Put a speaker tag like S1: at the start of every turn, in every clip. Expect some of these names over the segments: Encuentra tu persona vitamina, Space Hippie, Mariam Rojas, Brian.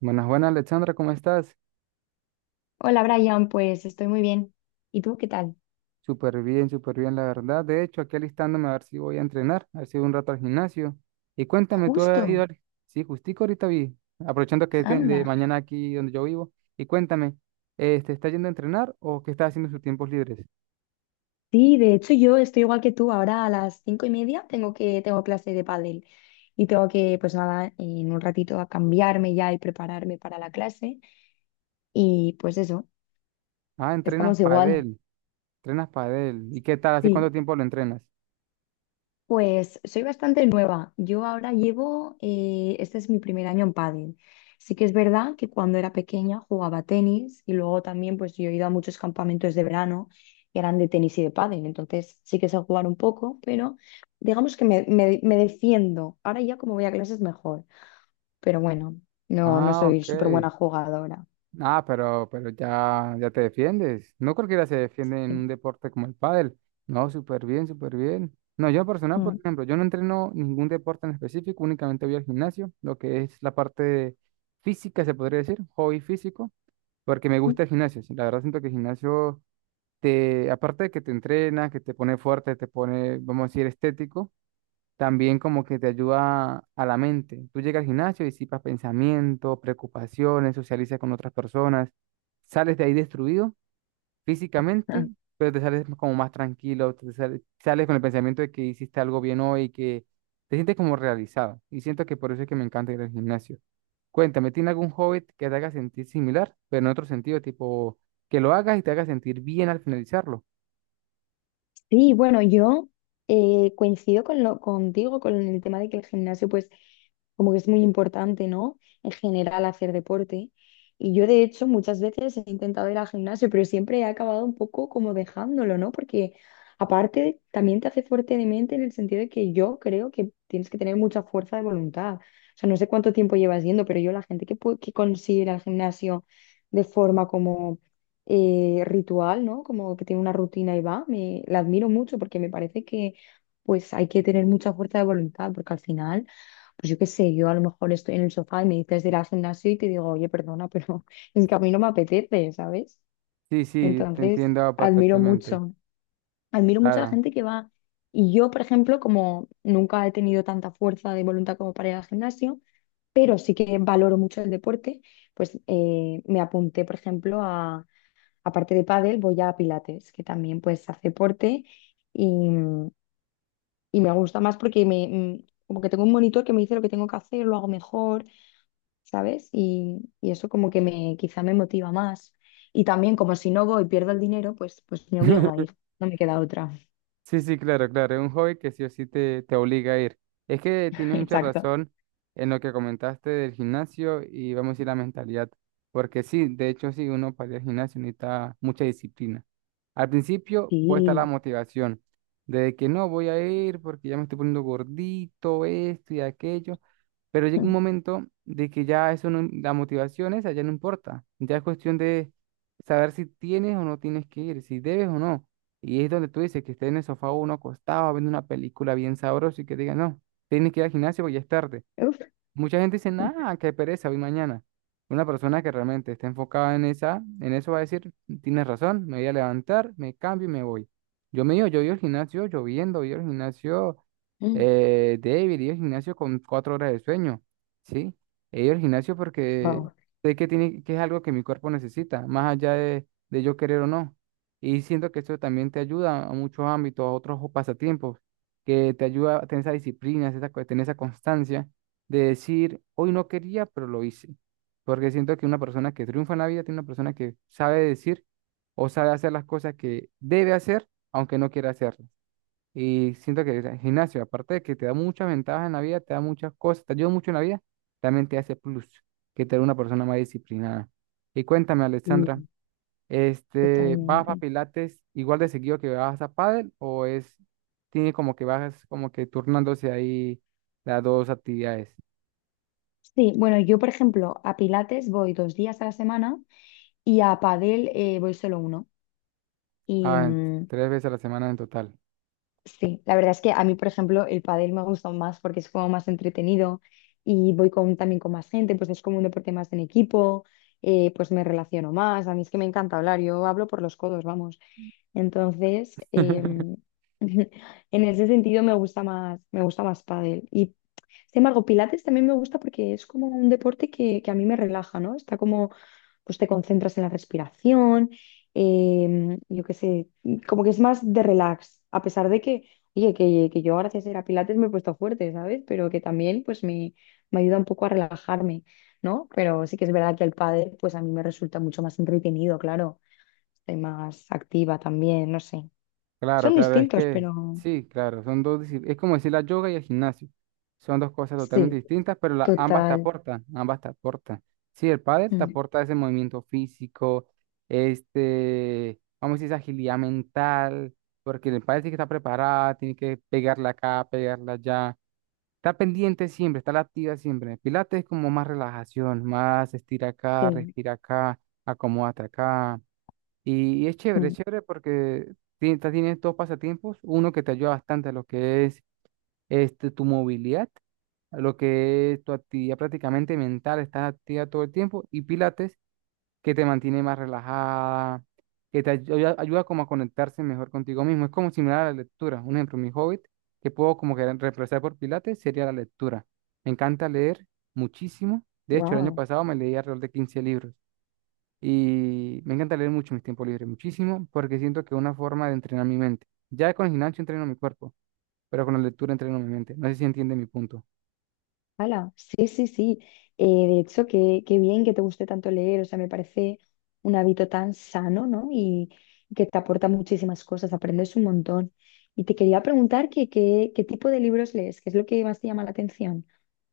S1: Buenas, buenas, Alexandra, ¿cómo estás?
S2: Hola Brian, pues estoy muy bien. ¿Y tú qué tal?
S1: Súper bien, la verdad. De hecho, aquí alistándome a ver si voy a entrenar, a ver si voy un rato al gimnasio. Y cuéntame, ¿tú has ido
S2: Justo,
S1: al... Sí, justico ahorita vi, aprovechando de
S2: anda.
S1: mañana aquí donde yo vivo. Y cuéntame, ¿te está yendo a entrenar o qué estás haciendo en sus tiempos libres?
S2: Sí, de hecho yo estoy igual que tú. Ahora a las 5:30 tengo clase de pádel y tengo que, pues nada, en un ratito a cambiarme ya y prepararme para la clase. Y pues eso,
S1: Ah, entrenas
S2: estamos igual.
S1: padel, entrenas padel. ¿Y qué tal? ¿Hace cuánto
S2: Sí.
S1: tiempo lo entrenas?
S2: Pues soy bastante nueva. Yo ahora llevo, este es mi 1.er año en pádel. Sí que es verdad que cuando era pequeña jugaba tenis y luego también pues yo he ido a muchos campamentos de verano que eran de tenis y de pádel. Entonces sí que sé jugar un poco, pero digamos que me defiendo. Ahora ya como voy a clases mejor, pero bueno, no, no
S1: Ah,
S2: soy
S1: ok.
S2: súper buena jugadora.
S1: Ah, pero ya, ya te defiendes. No cualquiera se defiende en
S2: Sí.
S1: un deporte como el pádel. No, súper bien, súper bien. No, yo en personal, por
S2: Mm.
S1: ejemplo, yo no entreno ningún deporte en específico, únicamente voy al gimnasio, lo que es la parte física, se podría decir, hobby físico, porque me gusta el gimnasio. Sí, la verdad siento que el gimnasio te, aparte de que te entrena, que te pone fuerte, te pone, vamos a decir, estético, también como que te ayuda a la mente. Tú llegas al gimnasio, disipas pensamientos, preocupaciones, socializas con otras personas, sales de ahí destruido físicamente, pero te sales como más tranquilo, te sales, sales con el pensamiento de que hiciste algo bien hoy y que te sientes como realizado. Y siento que por eso es que me encanta ir al gimnasio. Cuéntame, ¿tiene algún hobby que te haga sentir similar, pero en otro sentido, tipo que lo hagas y te haga sentir bien al finalizarlo?
S2: Sí, bueno, yo coincido con contigo con el tema de que el gimnasio, pues, como que es muy importante, ¿no? En general, hacer deporte. Y yo, de hecho, muchas veces he intentado ir al gimnasio, pero siempre he acabado un poco como dejándolo, ¿no? Porque aparte, también te hace fuerte de mente en el sentido de que yo creo que tienes que tener mucha fuerza de voluntad. O sea, no sé cuánto tiempo llevas yendo, pero yo la gente que, que consigue ir al gimnasio de forma como ritual, ¿no? Como que tiene una rutina y va. La admiro mucho porque me parece que pues hay que tener mucha fuerza de voluntad porque al final, pues yo qué sé, yo a lo mejor estoy en el sofá y me dices de ir al gimnasio y te digo, oye, perdona, pero es que a mí no me apetece, ¿sabes?
S1: Sí, sí, te
S2: Entonces,
S1: entiendo
S2: admiro
S1: perfectamente.
S2: mucho. Admiro mucho a la
S1: Claro.
S2: gente que va. Y yo, por ejemplo, como nunca he tenido tanta fuerza de voluntad como para ir al gimnasio, pero sí que valoro mucho el deporte, pues me apunté, por ejemplo, a aparte de pádel, voy a pilates, que también pues hace deporte y, y me gusta más porque como que tengo un monitor que me dice lo que tengo que hacer, lo hago mejor, ¿sabes? Y eso como que quizá me motiva más. Y también como si no voy y pierdo el dinero, pues me obligo a ir, no me queda otra.
S1: Sí, sí, claro, claro. Es un hobby que sí o sí te obliga a ir. Es que tienes mucha
S2: Exacto.
S1: razón en lo que comentaste del gimnasio y vamos a decir la mentalidad. Porque sí, de hecho, sí, uno para ir al gimnasio necesita mucha disciplina. Al principio puede estar la
S2: Sí.
S1: motivación de que no voy a ir porque ya me estoy poniendo gordito, esto y aquello. Pero llega un momento de que ya eso no, la motivación esa ya no importa. Ya es cuestión de saber si tienes o no tienes que ir, si debes o no. Y es donde tú dices que esté en el sofá uno acostado viendo una película bien sabrosa y que diga, no, tienes que ir al gimnasio porque ya es tarde.
S2: Uf.
S1: Mucha gente dice, nada, qué pereza, hoy mañana. Una persona que realmente está enfocada en esa, en eso va a decir, tienes razón, me voy a levantar, me cambio y me voy. Yo me iba, yo iba al gimnasio lloviendo, iba al gimnasio,
S2: Mm.
S1: David, iba al gimnasio con 4 horas de sueño, ¿sí? He ido al gimnasio porque
S2: Wow.
S1: sé que tiene, que es algo que mi cuerpo necesita, más allá de yo querer o no. Y siento que eso también te ayuda a muchos ámbitos, a otros pasatiempos, que te ayuda a tener esa disciplina, esa, tener esa constancia de decir, hoy no quería, pero lo hice. Porque siento que una persona que triunfa en la vida tiene una persona que sabe decir o sabe hacer las cosas que debe hacer, aunque no quiera hacerlas. Y siento que el gimnasio, aparte de que te da muchas ventajas en la vida, te da muchas cosas, te ayuda mucho en la vida, también te hace plus, que te da una persona más disciplinada. Y cuéntame, Alexandra,
S2: Sí,
S1: este, ¿vas a
S2: totalmente.
S1: Pilates igual de seguido que vas a pádel o es, tiene como que vas como que turnándose ahí las dos actividades?
S2: Sí, bueno, yo por ejemplo a Pilates voy dos días a la semana y a Padel voy solo uno. y
S1: Ah, en-
S2: mm,
S1: Tres veces a la semana en total.
S2: Sí, la verdad es que a mí, por ejemplo, el pádel me ha gustado más porque es como más entretenido y voy con, también con más gente, pues es como un deporte más en equipo, pues me relaciono más. A mí es que me encanta hablar, yo hablo por los codos, vamos. Entonces, en ese sentido me gusta más pádel. Y sin embargo, Pilates también me gusta porque es como un deporte que a mí me relaja, ¿no? Está como pues te concentras en la respiración, yo qué sé, como que es más de relax, a pesar de que, oye, que yo gracias a ir a Pilates me he puesto fuerte, ¿sabes? Pero que también me ayuda un poco a relajarme, ¿no? Pero sí que es verdad que el pádel pues a mí me resulta mucho más entretenido, claro, estoy más activa también, no sé.
S1: Claro,
S2: Son
S1: claro, es
S2: distintos,
S1: que
S2: pero
S1: sí, claro, son dos, es como decir la yoga y el gimnasio. Son dos cosas totalmente
S2: sí,
S1: distintas, pero ambas te
S2: total.
S1: aportan, ambas te aportan. Sí, el pádel te
S2: Mm,
S1: aporta ese movimiento físico, este, vamos a decir, esa agilidad mental, porque el pádel tiene que estar preparada, tiene que pegarla acá, pegarla allá. Está pendiente siempre, está la activa siempre. Pilates es como más relajación, más estira acá,
S2: sí,
S1: respira acá, acomódate acá. Y es chévere porque tienes, tienes dos pasatiempos, uno que te ayuda bastante a lo que es este, tu movilidad, a lo que es tu actividad prácticamente mental, estás activa todo el tiempo, y Pilates que te mantiene más relajada, que te ayuda, ayuda como a conectarse mejor contigo mismo. Es como similar a la lectura. Un ejemplo, mi hobbit, que puedo como que reemplazar por Pilates, sería la lectura. Me encanta leer muchísimo. De hecho, el año
S2: wow.
S1: pasado me leí alrededor de 15 libros. Y me encanta leer mucho en mis tiempos libres, muchísimo, porque siento que es una forma de entrenar mi mente. Ya con el gimnasio entreno mi cuerpo, pero con la lectura entreno mi mente. No sé si entiende mi punto.
S2: Hala, sí, sí, sí. De hecho, qué bien que te guste tanto leer, o sea, me parece un hábito tan sano, ¿no? Y que te aporta muchísimas cosas, aprendes un montón. Y te quería preguntar que, qué tipo de libros lees, qué es lo que más te llama la atención.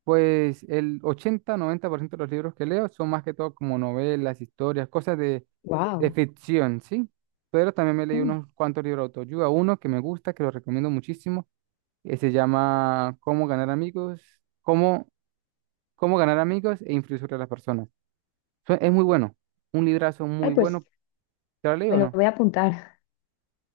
S1: Pues el 80 90% de los libros que leo son más que todo como novelas, historias, cosas de
S2: Wow.
S1: ficción, ¿sí? Pero también me leí unos cuantos libros de autoayuda. Uno que me gusta, que lo recomiendo muchísimo, que se llama Cómo ganar amigos, cómo, cómo ganar amigos e influir sobre las personas. Es muy bueno, un librazo muy
S2: Ay, pues
S1: bueno. ¿Te lo leí
S2: me
S1: o
S2: lo
S1: no?
S2: voy a apuntar.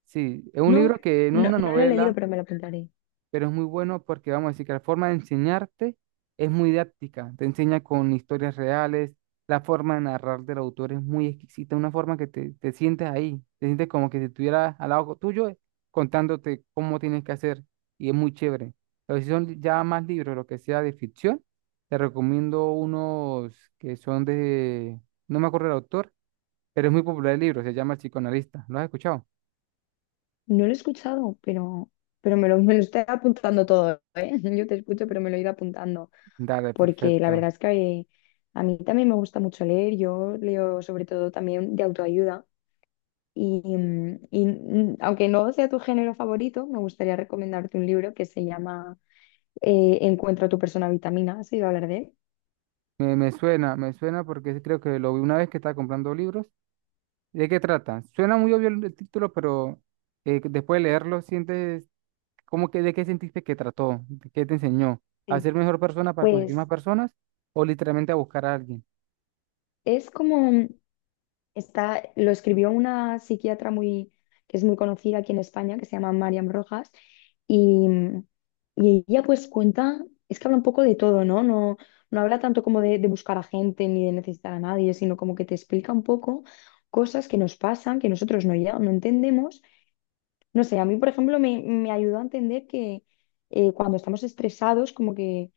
S1: Sí, es un
S2: No,
S1: libro que no es
S2: no,
S1: una
S2: no lo he leído,
S1: novela,
S2: pero me lo apuntaré.
S1: pero es muy bueno porque vamos a decir que la forma de enseñarte es muy didáctica, te enseña con historias reales, la forma de narrar del autor es muy exquisita, una forma que te sientes ahí, te sientes como que si estuvieras al lado tuyo contándote cómo tienes que hacer y es muy chévere. Pero si son ya más libros, lo que sea de ficción, te recomiendo unos que son de, no me acuerdo el autor, pero es muy popular el libro, se llama El psicoanalista, ¿lo has escuchado?
S2: No lo he escuchado, pero me lo estoy apuntando todo, ¿eh? Yo te escucho, pero me lo he ido apuntando.
S1: Dale,
S2: Porque la verdad
S1: perfecto.
S2: es que a mí también me gusta mucho leer, yo leo sobre todo también de autoayuda y aunque no sea tu género favorito, me gustaría recomendarte un libro que se llama Encuentra tu persona vitamina, ¿has oído hablar de él?
S1: Me, me suena porque creo que lo vi una vez que estaba comprando libros. ¿De qué trata? Suena muy obvio el título, pero después de leerlo, sientes como que de qué sentiste que trató, de qué te enseñó, a
S2: Sí.
S1: ser mejor persona para conseguir
S2: Pues
S1: más personas o literalmente a buscar a alguien.
S2: es como... Está, lo escribió una psiquiatra muy, que es muy conocida aquí en España, que se llama Mariam Rojas, y, mm, y ella pues cuenta, es que habla un poco de todo, ¿no? No, no habla tanto como de buscar a gente ni de necesitar a nadie, sino como que te explica un poco cosas que nos pasan, que nosotros no entendemos. No sé, a mí, por ejemplo, me ayudó a entender que cuando estamos estresados, como que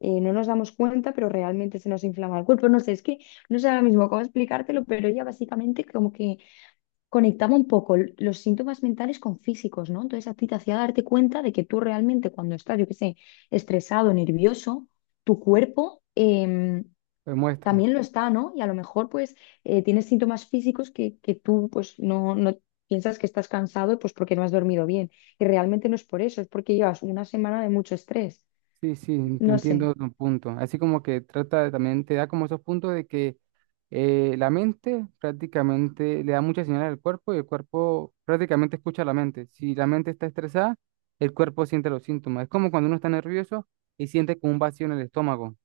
S2: no nos damos cuenta, pero realmente se nos inflama el cuerpo. No sé, es que no sé ahora mismo cómo explicártelo, pero ella básicamente como que conectaba un poco los síntomas mentales con físicos, ¿no? Entonces a ti te hacía darte cuenta de que tú realmente cuando estás, yo qué sé, estresado, nervioso, tu cuerpo...
S1: Pues muestra.
S2: también lo está, ¿no? Y a lo mejor pues tienes síntomas físicos que tú pues no, no piensas que estás cansado pues porque no has dormido bien. Y realmente no es por eso, es porque llevas una semana de mucho estrés.
S1: Sí, sí, te
S2: No sé.
S1: entiendo tu punto. Así como que también, te da como esos puntos de que la mente prácticamente le da muchas señales al cuerpo y el cuerpo prácticamente escucha a la mente. Si la mente está estresada, el cuerpo siente los síntomas. Es como cuando uno está nervioso y siente como un vacío en el estómago,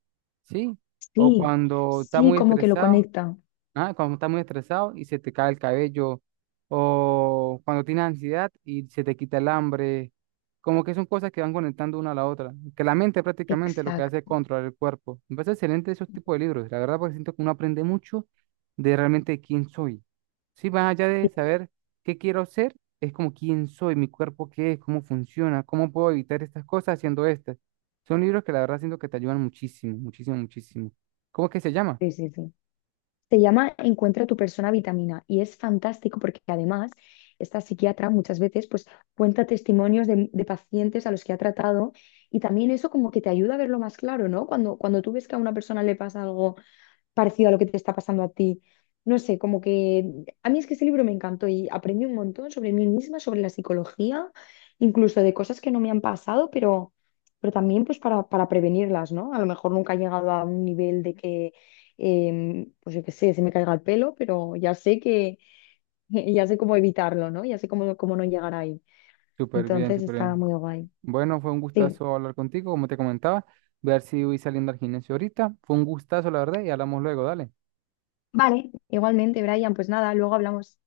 S1: ¿sí? O
S2: Sí,
S1: cuando está
S2: sí,
S1: muy
S2: como que lo
S1: estresado.
S2: conecta.
S1: Ah, cuando estás muy estresado y se te cae el cabello, o cuando tienes ansiedad y se te quita el hambre, como que son cosas que van conectando una a la otra, que la mente prácticamente lo que hace es
S2: Exacto.
S1: controlar el cuerpo. Me parece excelente esos tipos de libros, la verdad porque siento que uno aprende mucho de realmente quién soy. Sí, más allá de
S2: Sí,
S1: saber qué quiero ser, es como quién soy, mi cuerpo qué es, cómo funciona, cómo puedo evitar estas cosas haciendo estas. Son libros que la verdad siento que te ayudan muchísimo, muchísimo, muchísimo. ¿Cómo es que se llama?
S2: sí, sí. Sí. Se llama Encuentra tu persona vitamina y es fantástico porque además esta psiquiatra muchas veces pues cuenta testimonios de pacientes a los que ha tratado y también eso como que te ayuda a verlo más claro, ¿no? Cuando tú ves que a una persona le pasa algo parecido a lo que te está pasando a ti. No sé, como que a mí es que ese libro me encantó y aprendí un montón sobre mí misma, sobre la psicología, incluso de cosas que no me han pasado, pero también pues para prevenirlas, ¿no? A lo mejor nunca he llegado a un nivel de que, pues yo qué sé, se me caiga el pelo, pero ya sé que, ya sé cómo evitarlo, ¿no? Ya sé cómo, cómo no llegar ahí.
S1: Súper bien,
S2: Entonces
S1: súper
S2: está
S1: bien.
S2: muy guay.
S1: Bueno, fue un
S2: Sí.
S1: gustazo hablar contigo, como te comentaba. Voy a ver si voy saliendo al gimnasio ahorita. Fue un gustazo, la verdad, y hablamos luego, dale.
S2: Vale, igualmente, Brian, pues nada, luego hablamos.